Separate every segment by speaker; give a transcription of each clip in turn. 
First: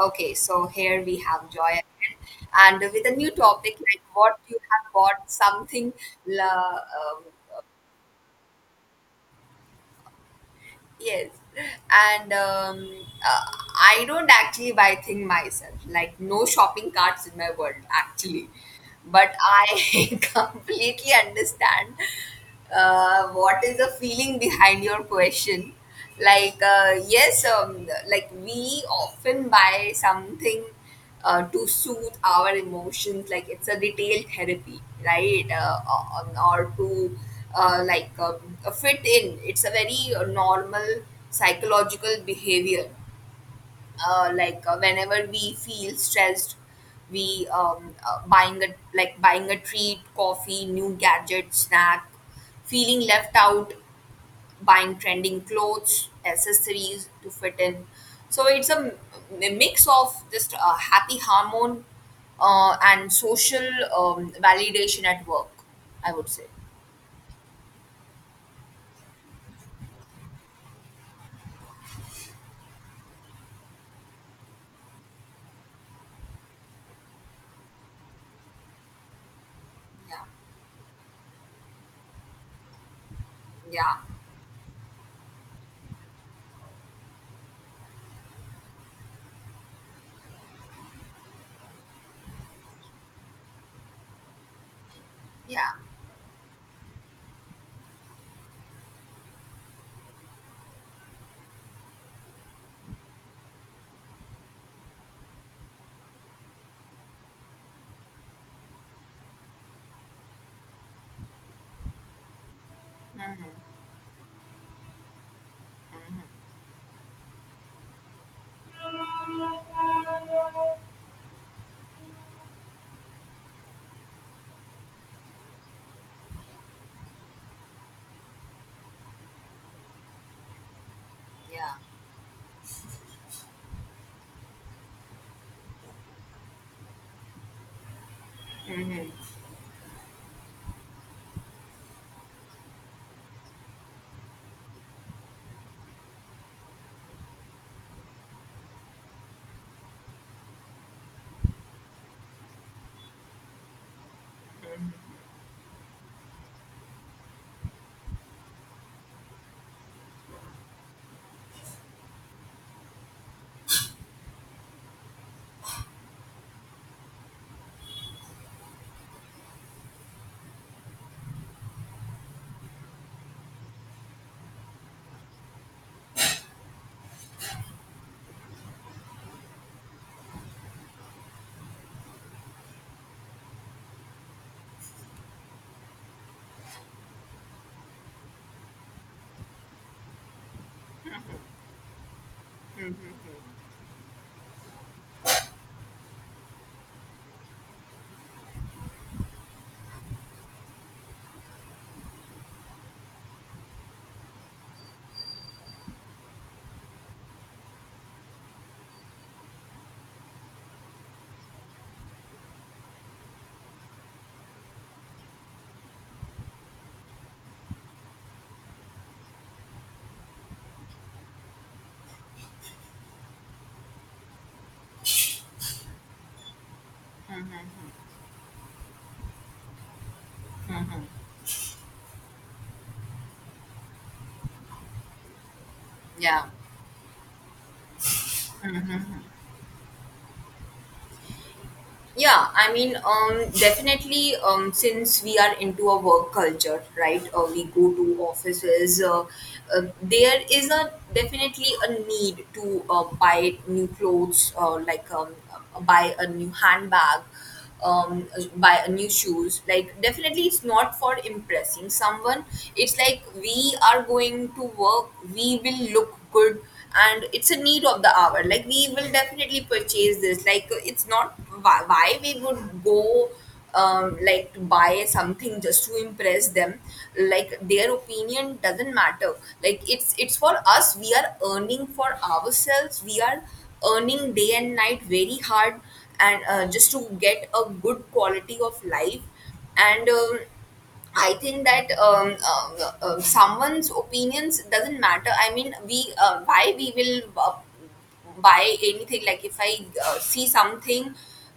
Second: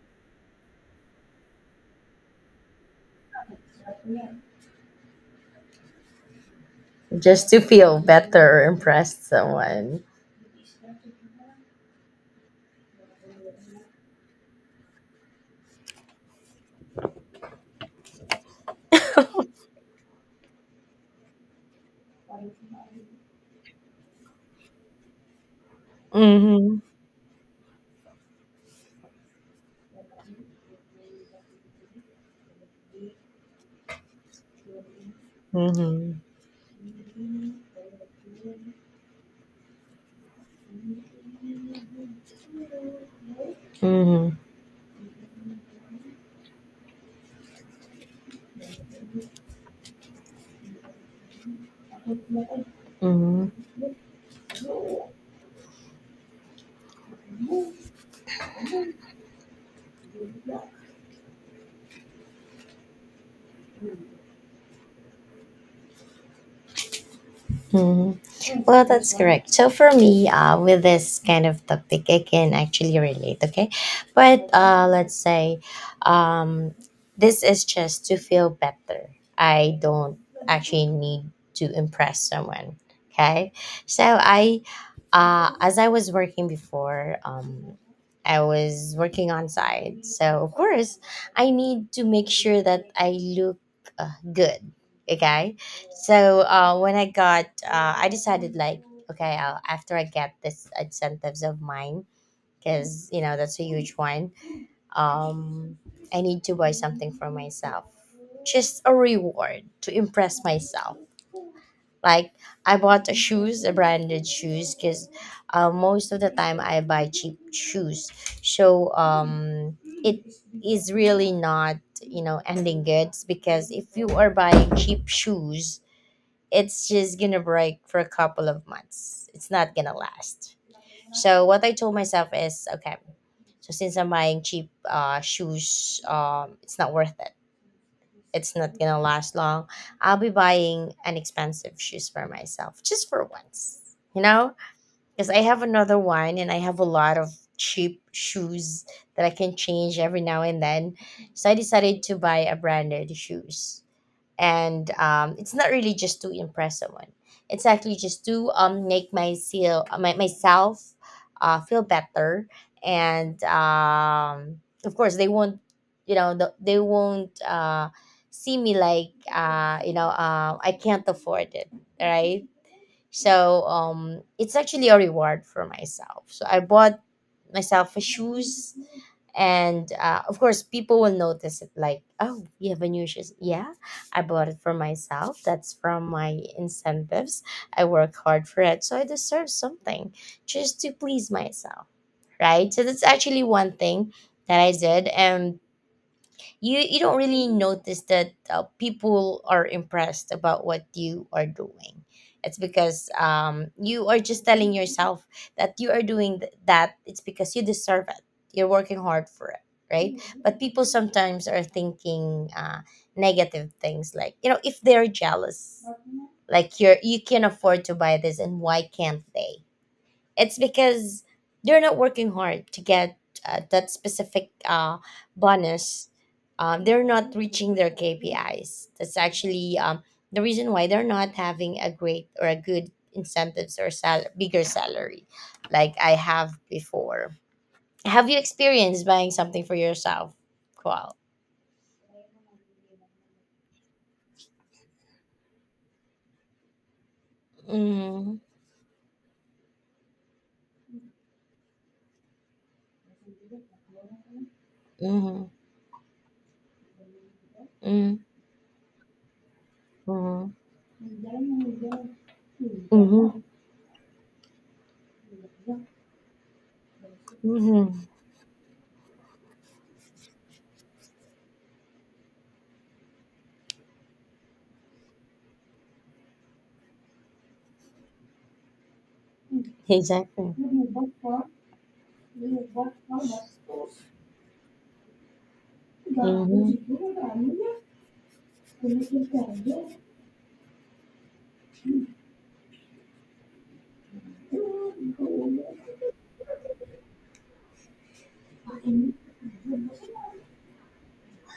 Speaker 1: Okay, so here we have Joy again, and with a new topic like what you have bought something. la- Um,
Speaker 2: Just to feel better or impress someone.
Speaker 1: yes, and uh, I don't actually buy thing myself. Like no shopping carts in my world actually, but I completely understand what is the feeling behind your question.
Speaker 2: Mm-hmm.
Speaker 1: Yes, like we often buy something to soothe our emotions like it's a detailed therapy right
Speaker 2: Mm-hmm.
Speaker 1: or to uh, like uh, fit in. It's a very normal psychological behavior
Speaker 2: Mm-hmm.
Speaker 1: whenever we feel stressed we buying a treat, coffee, new gadget, snack, feeling left
Speaker 2: Mm-hmm.
Speaker 1: out, buying trending clothes, accessories to fit in. So it's a, a mix of just a happy hormone and social validation at work, I would say.
Speaker 2: Mhm. Well, that's correct. So for me, with this kind of topic, I can actually relate. Okay, but let's say, um, this is just to feel better. I don't
Speaker 1: Yeah,
Speaker 2: actually need to impress someone. Okay,
Speaker 1: yeah,
Speaker 2: so I, as I was working before, I was working on site. So of course, I need to make sure that I look good. Okay,
Speaker 1: yeah,
Speaker 2: so when I got, I decided like, okay, I'll, after I get this incentives of mine, because you know that's a huge one. Um, I need to buy something for myself, just a reward to impress myself. Like I bought a
Speaker 1: hmm,
Speaker 2: shoes, a branded shoes, because most of the time I buy cheap shoes. So it is really not ending goods, because if you are buying cheap shoes, it's just gonna break for a couple of months. It's not gonna last. So what I
Speaker 1: yeah,
Speaker 2: told myself is, okay, so since I'm buying cheap shoes, it's not worth it. It's not gonna last long. I'll be buying an expensive shoes for myself just for once, you know, because I have another one and I have a lot of cheap shoes that I can change every now and then. So I decided to buy a branded shoes, and it's not really just to impress someone, it's actually just to make myself feel better, and of course they won't they won't see me like I can't afford it, right? So it's actually a reward for myself. So I bought myself a shoes, and of course, people will notice it. Like, oh, you have a new shoes. Yeah, I bought it for myself. That's from my incentives. I work hard for it, so I deserve something just to please myself, right? So that's actually one thing that I did, and you don't really notice that people are impressed about what you are doing. It's because you are just telling yourself that you are doing that it's because you deserve it, you're working hard for it, right? Mhm. But people sometimes are thinking negative things, like you know, if they're jealous, like you can afford to buy this and why can't they. It's because they're not working hard to get that specific bonus. They're not reaching their KPIs. That's actually the reason why they're not having a great or a good incentives or bigger salary, like I
Speaker 1: yeah.
Speaker 2: have before. Have you experienced buying something for yourself, Qual?
Speaker 1: Yeah, I mean, definitely, since we are into a work culture, right? We go to
Speaker 2: Mm-hmm.
Speaker 1: offices. There is a definitely a need to buy new clothes,
Speaker 2: Mm-hmm.
Speaker 1: buy a new handbag, um, buy a new shoes, like definitely
Speaker 2: Mm-hmm.
Speaker 1: it's not for impressing someone, it's like
Speaker 2: Mm-hmm.
Speaker 1: we are going to work, we will look good, and it's a need of
Speaker 2: Mm-hmm.
Speaker 1: the hour. Like we will definitely purchase this, like it's not why we would go like to buy something just to impress them. Like their opinion doesn't matter, like it's
Speaker 2: Exactly.
Speaker 1: for us, we are earning for
Speaker 2: Mm,
Speaker 1: ourselves, we
Speaker 2: mm,
Speaker 1: are earning day and night very hard and
Speaker 2: mm,
Speaker 1: just
Speaker 2: mm.
Speaker 1: to get a good quality of life. And I think that someone's opinions doesn't matter. I mean, we why we will buy anything? Like if I see something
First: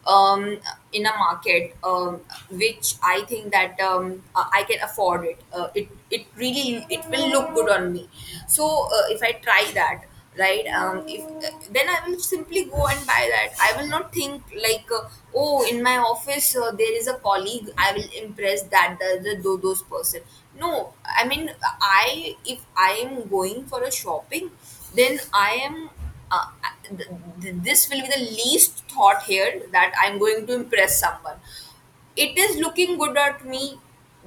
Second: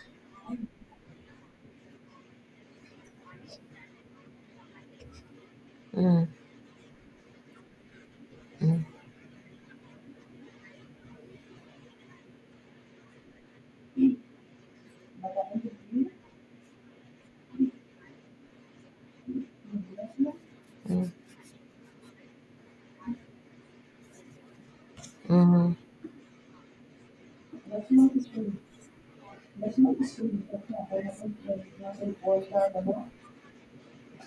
Speaker 1: um, in a market, which I think that I can afford it, it it really it will look good on me, so if I try that, right? If then I will simply go and buy that. I will not think like oh, in my office there is a colleague, I will impress that those person. No, I mean, I if I am going for a shopping, then I am uh, th- this will be the least thought here, that I'm going to impress someone. It is looking good at me.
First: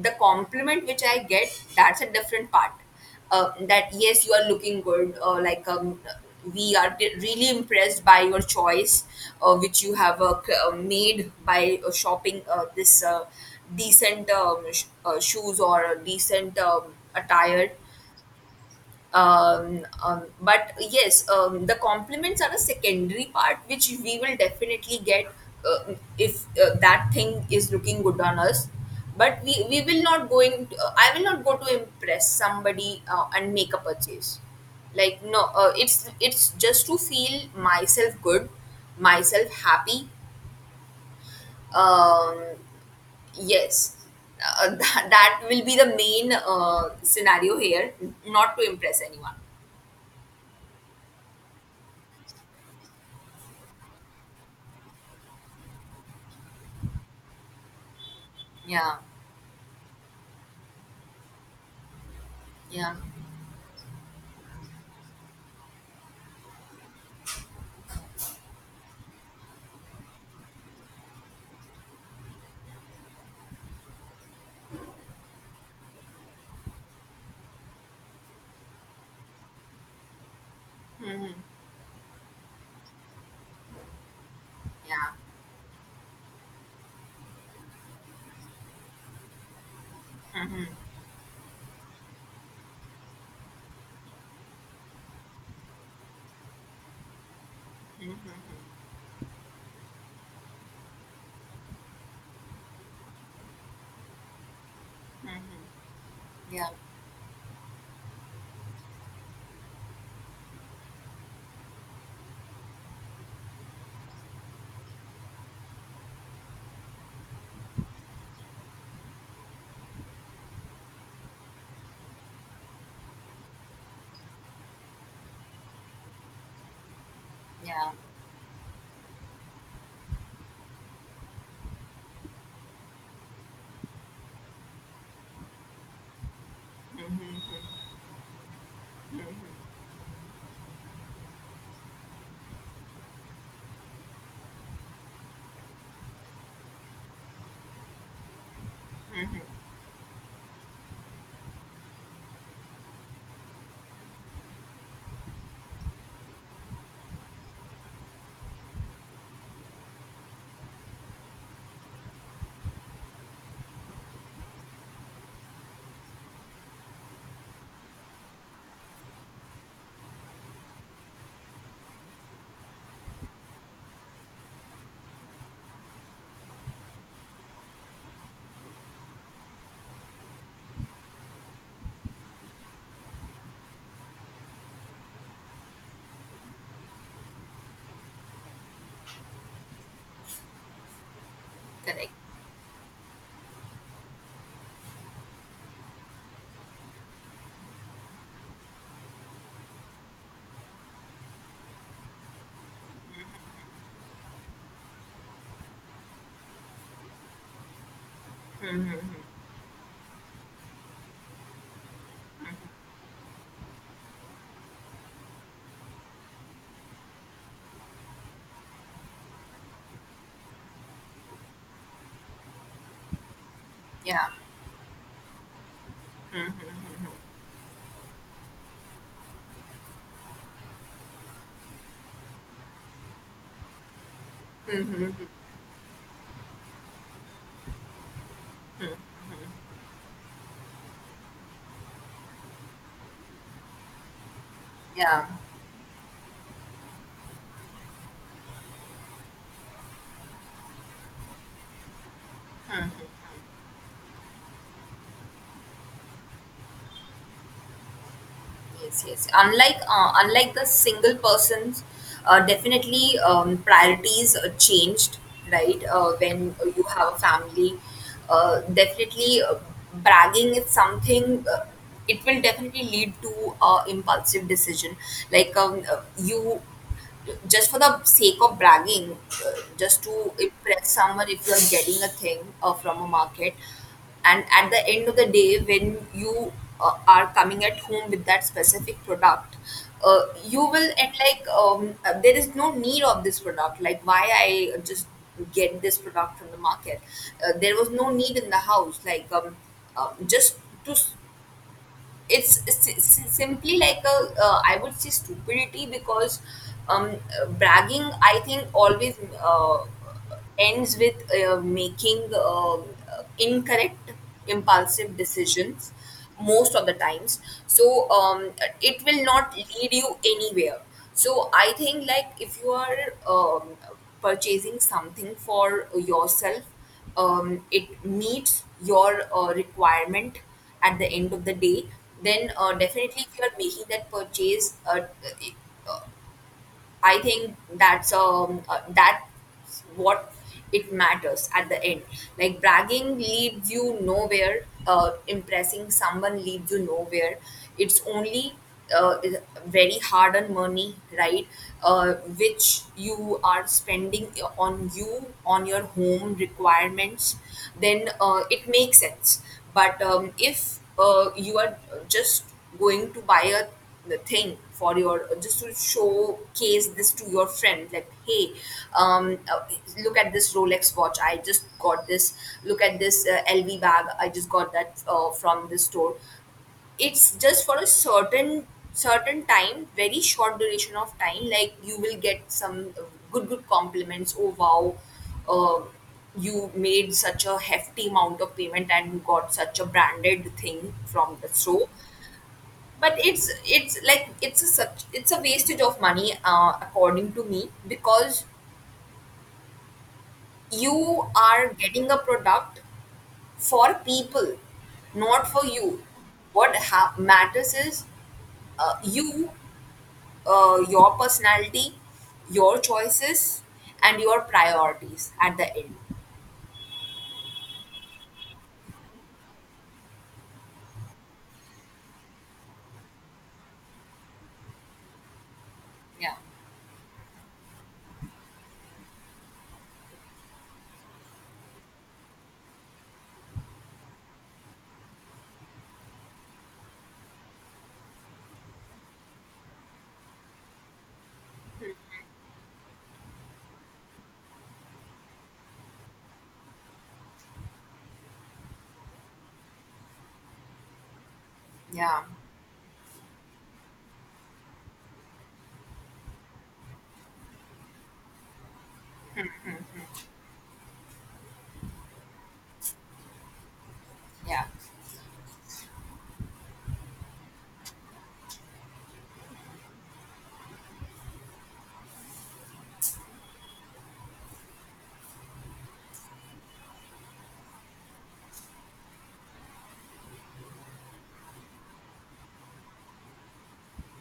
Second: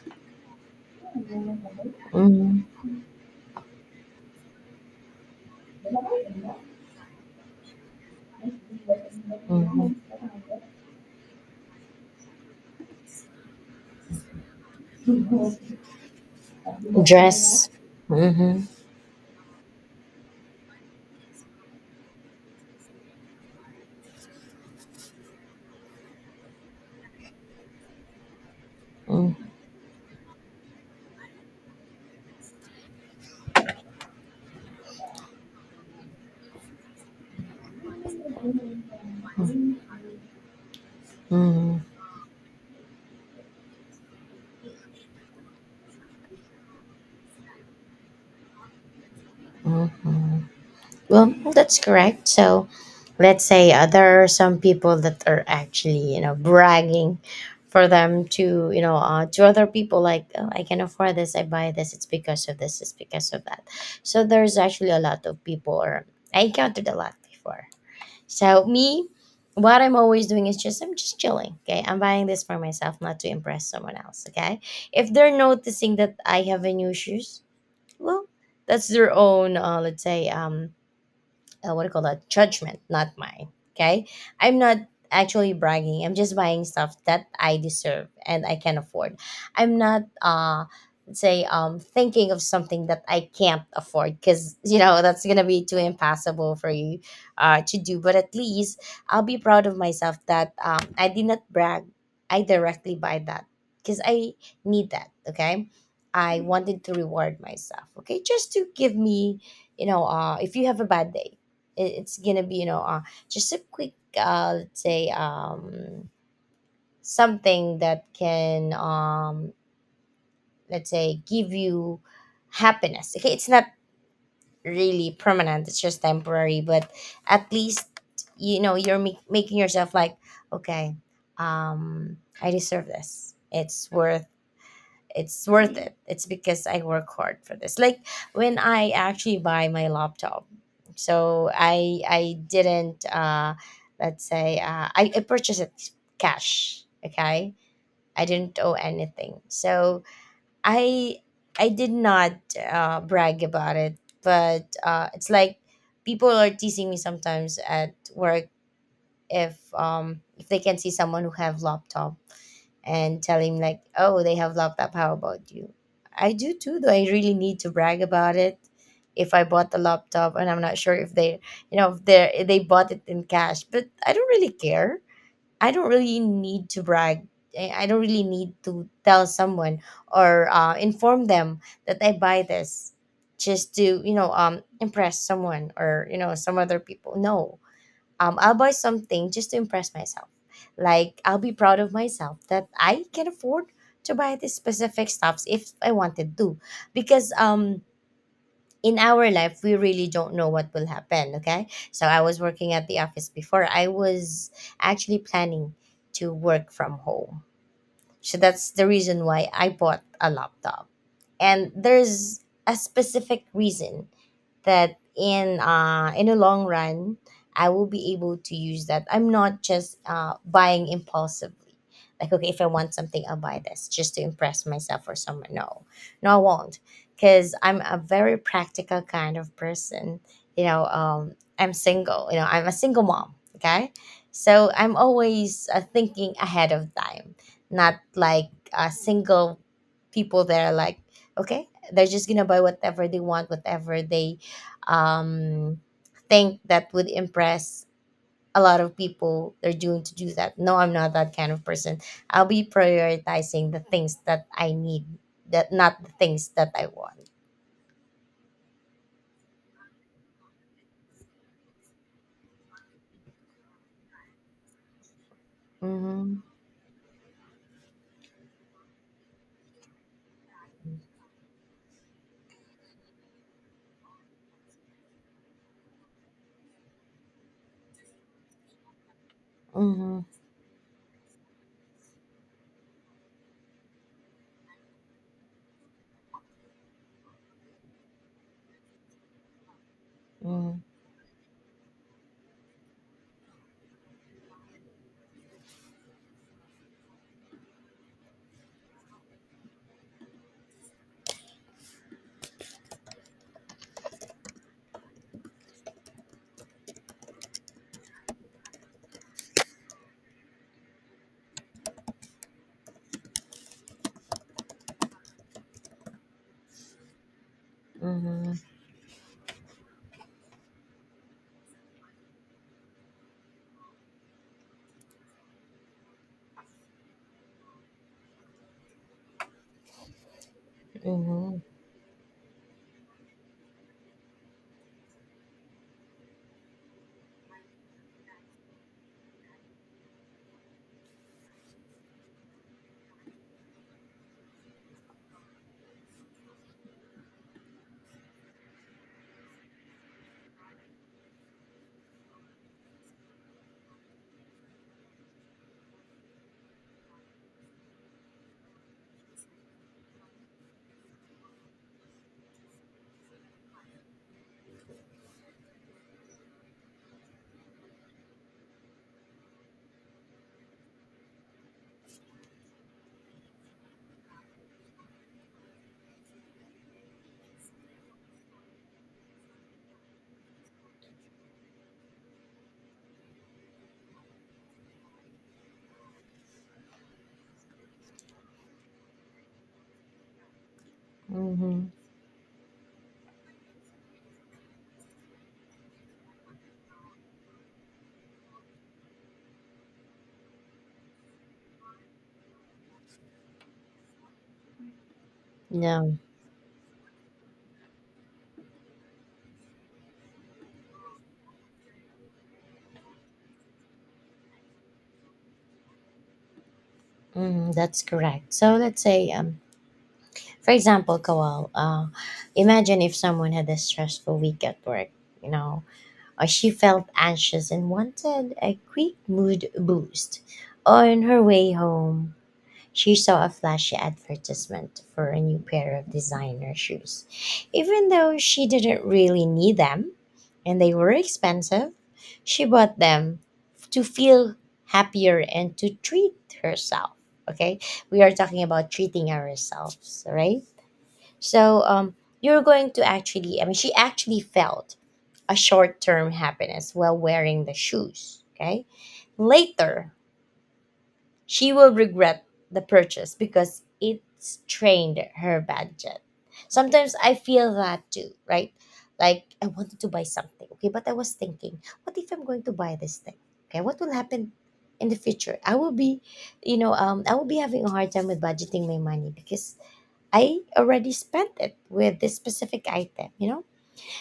Speaker 1: The compliment which I get, that's a different
Speaker 2: Mhm.
Speaker 1: part. That yes, you are looking good, or like
Speaker 2: Mhm.
Speaker 1: we are really impressed by your choice which you have made by shopping this decent shoes or a decent
Speaker 2: Dress.
Speaker 1: attire.
Speaker 2: Mm-hmm.
Speaker 1: But yes, the compliments are a secondary part which we will definitely get if that thing is looking good on us.
Speaker 2: Mm-hmm.
Speaker 1: But we will not going to, I will not go to impress somebody and make a purchase. Like no, it's it's just to feel myself good, myself happy. um, yes, that will be the main scenario here, not to impress anyone.
Speaker 2: Mm-hmm. Well, that's correct. So, let's say there are some people that are actually, you know, bragging, for them to, you know,
Speaker 1: Yeah.
Speaker 2: to other people, like oh, I can afford this, I buy this, it's because of this, it's
Speaker 1: Yeah.
Speaker 2: because of that. So there's actually a lot of people, or I encountered a lot before. So me, what I'm always doing is just, I'm just chilling. Okay, I'm buying this for myself, not to impress someone else. Okay, if they're noticing that I have a new shoes, well, that's their own let's say,
Speaker 1: Mhm.
Speaker 2: what do you call that, judgment, not mine. Okay, I'm not
Speaker 1: Yeah.
Speaker 2: actually bragging, I'm just buying stuff that I deserve and I can afford. I'm not
Speaker 1: Mhm.
Speaker 2: let's say thinking of something that I can't afford, because you know that's gonna be too impossible for you to do. But at
Speaker 1: Mhm.
Speaker 2: least I'll be proud of myself that I did not brag, I directly buy that because I need that.
Speaker 1: Mhm.
Speaker 2: Okay, I
Speaker 1: Yeah.
Speaker 2: wanted to reward myself. Okay, just to give me, you know, if you have a bad day, it's gonna be, you know, just a quick, let's say, something that can, let's say, give you happiness. Okay, it's not really permanent, it's just temporary, but at least,
Speaker 1: Yeah.
Speaker 2: you know, you're make making yourself like, okay, I deserve this, it's worth, it's worth it, it's because I work hard for this.
Speaker 1: Mhm.
Speaker 2: Like when I actually
Speaker 1: Mhm.
Speaker 2: buy my laptop, so I didn't let's say, I purchased it cash. Okay, I didn't owe anything, so i I did not brag about it. But uh, it's like people are teasing me sometimes at work, if they can see someone who have laptop and tell him like, "Oh, they have laptop. How about you?" I do too. Do I really need to brag about it? If I bought the laptop, and I'm not sure if they, you know, if they are, they bought it in cash, but I don't really care. I don't really need to brag. I don't really need to tell someone or inform them that I buy this just to, you know, impress someone or, you know, some other people. No, I'll buy something just to impress myself. Like, I'll be proud of
Speaker 1: Correct.
Speaker 2: myself that I can afford to buy these specific stuffs if I wanted to, because in our life we really don't know what will happen. Okay, so I was working at the office before. I was actually planning to work from home, so that's the reason
Speaker 1: Mhm.
Speaker 2: why I bought a laptop, and there's a specific reason that in the long run I will be able to use that. I'm not just buying impulsively, like okay, if I want something I'll buy this just to
Speaker 1: Yeah.
Speaker 2: impress myself or someone. No, no, I won't, because I'm a very practical kind of person, you know. I'm single, you know, I'm a single mom. Okay, so I'm
Speaker 1: Mhm.
Speaker 2: always thinking ahead of time, not like single people that are like, okay, they're just gonna buy whatever they want, whatever they,
Speaker 1: Yeah.
Speaker 2: um, think that would impress a lot of people, they're doing to do that. No, I'm not that kind of person. I'll be prioritizing the things that I need, that not the things that I want.
Speaker 1: Yes. Yes. Unlike the single person's, definitely priorities changed. Right.
Speaker 2: Mm-hmm.
Speaker 1: When you have a family, definitely bragging is something. It will definitely lead to impulsive decision. Like you, just for the sake of bragging, uh, just
Speaker 2: Mm-hmm.
Speaker 1: to impress someone, if you're getting a thing from a market. And at the end of the day, when you are coming at home with that specific product, you will at like there is no need of this product. Like why I just get this product from the market? There was no need in the house. Just to s- it's, it's simply like a I would say stupidity, because bragging I think always ends with making incorrect impulsive decisions most of the times. So
Speaker 2: Mm-hmm.
Speaker 1: it will not lead you anywhere. So I think like if you are purchasing something for yourself, it meets your requirement at the end of the
Speaker 2: Mm-hmm.
Speaker 1: day, then definitely if you are making that purchase, I think that's what it matters at the end. Like bragging leads you nowhere. Impressing someone leads you nowhere. It's only uh, is- very hard earned money, right? Which you are spending on you, on your home requirements, then it makes sense. But if you are just going to buy a the thing for your, just to showcase this to your friend, like hey, um uh, look at this Rolex watch, I just got this. Look at this LV bag, I just got that from this store. It's just for a certain time, very short duration of time, like you will get some good compliments, oh wow, uh, you made such a hefty amount of payment and you got such a branded thing from the
Speaker 2: Mm-hmm.
Speaker 1: store. But it's like, it's a such, it's a wastage of money according to me, because you are getting a product for people, not for you.
Speaker 2: No,
Speaker 1: Matters is you, your personality, your choices, and your priorities at the end.
Speaker 2: mm, that's correct. So let's say, for example, Kawal, imagine if someone had a stressful week at work. You know,
Speaker 1: Yeah,
Speaker 2: uh, she felt anxious and wanted a quick mood boost. On her way home, she saw a flashy advertisement for a new pair of designer shoes. Even though she didn't really need them and they were expensive, she bought them to feel happier and to treat herself. Okay, we are talking about treating ourselves, right? So,
Speaker 1: yeah,
Speaker 2: you're going to actually, I mean, she actually felt a short term happiness while wearing the shoes. Okay. Later, she will regret the purchase because it
Speaker 1: yeah,
Speaker 2: strained her budget. Sometimes I feel that too, right? Like I wanted to buy something, okay, but I was thinking, what if I'm going to buy this thing? Okay, what will happen in the future? I will be, you know, I will be having a hard time with budgeting my money because I already spent it with this specific item, you know?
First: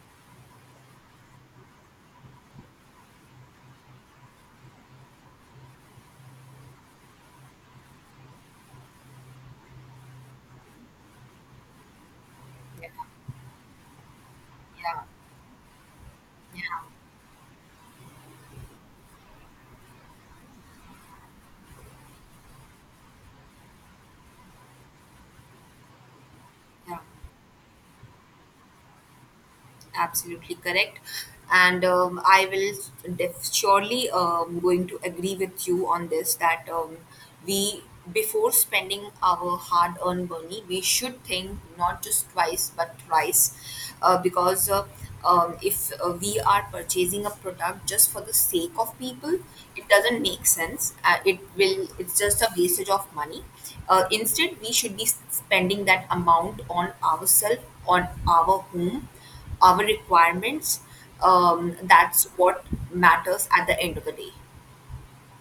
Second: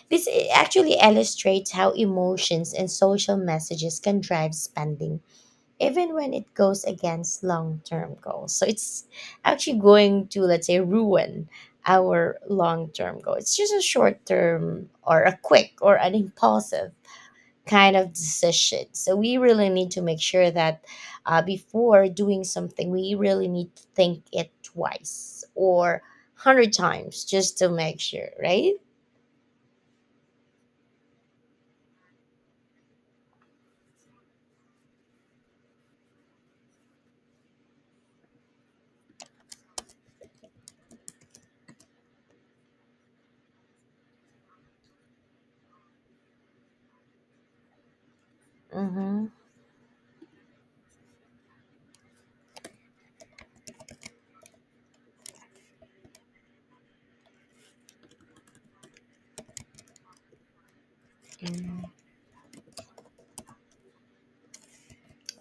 Speaker 2: This actually illustrates how emotions and social messages can drive spending, even when it goes against long term goals. So it's actually going to, let's say, ruin our long
Speaker 1: yeah,
Speaker 2: term goal. It's just a short term
Speaker 1: yeah,
Speaker 2: or a quick or an
Speaker 1: yeah,
Speaker 2: impulsive kind of decision. So we really need to make sure that, before doing something, we really need to think it twice or 100
Speaker 1: yeah.
Speaker 2: times just to make sure, right?
Speaker 1: Absolutely correct. And I will surely going to agree with you on this, that we, before spending our hard earned money, we should think not just twice but thrice, because if we are purchasing a product just for the sake of
Speaker 2: Mm-hmm.
Speaker 1: people, it doesn't make sense. It will, it's just a wastage of money. Instead we should be spending that amount on ourselves, on our home, our requirements. That's what matters at the end of the day.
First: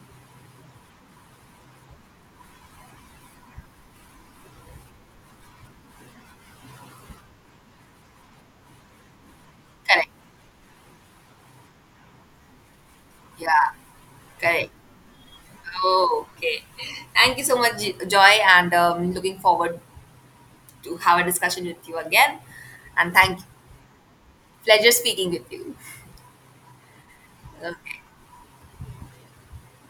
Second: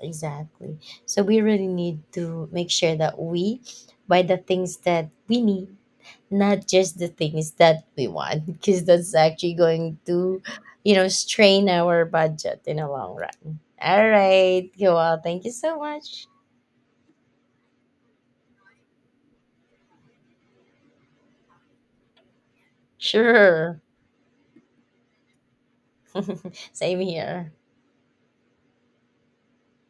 Speaker 2: Exactly. So we really need to make sure that we buy the things that we need, not just the things that we want, because that's actually going
Speaker 1: Correct.
Speaker 2: to, you know, strain our budget in the long run.
Speaker 1: Yeah.
Speaker 2: All right.
Speaker 1: Correct.
Speaker 2: Well, thank you so much.
Speaker 1: Okay. Thank you so much, Joy, and looking forward to have a discussion with you again. And thank you.
Speaker 2: Sure.
Speaker 1: Pleasure speaking with you.
Speaker 2: Same here.
Speaker 1: Okay.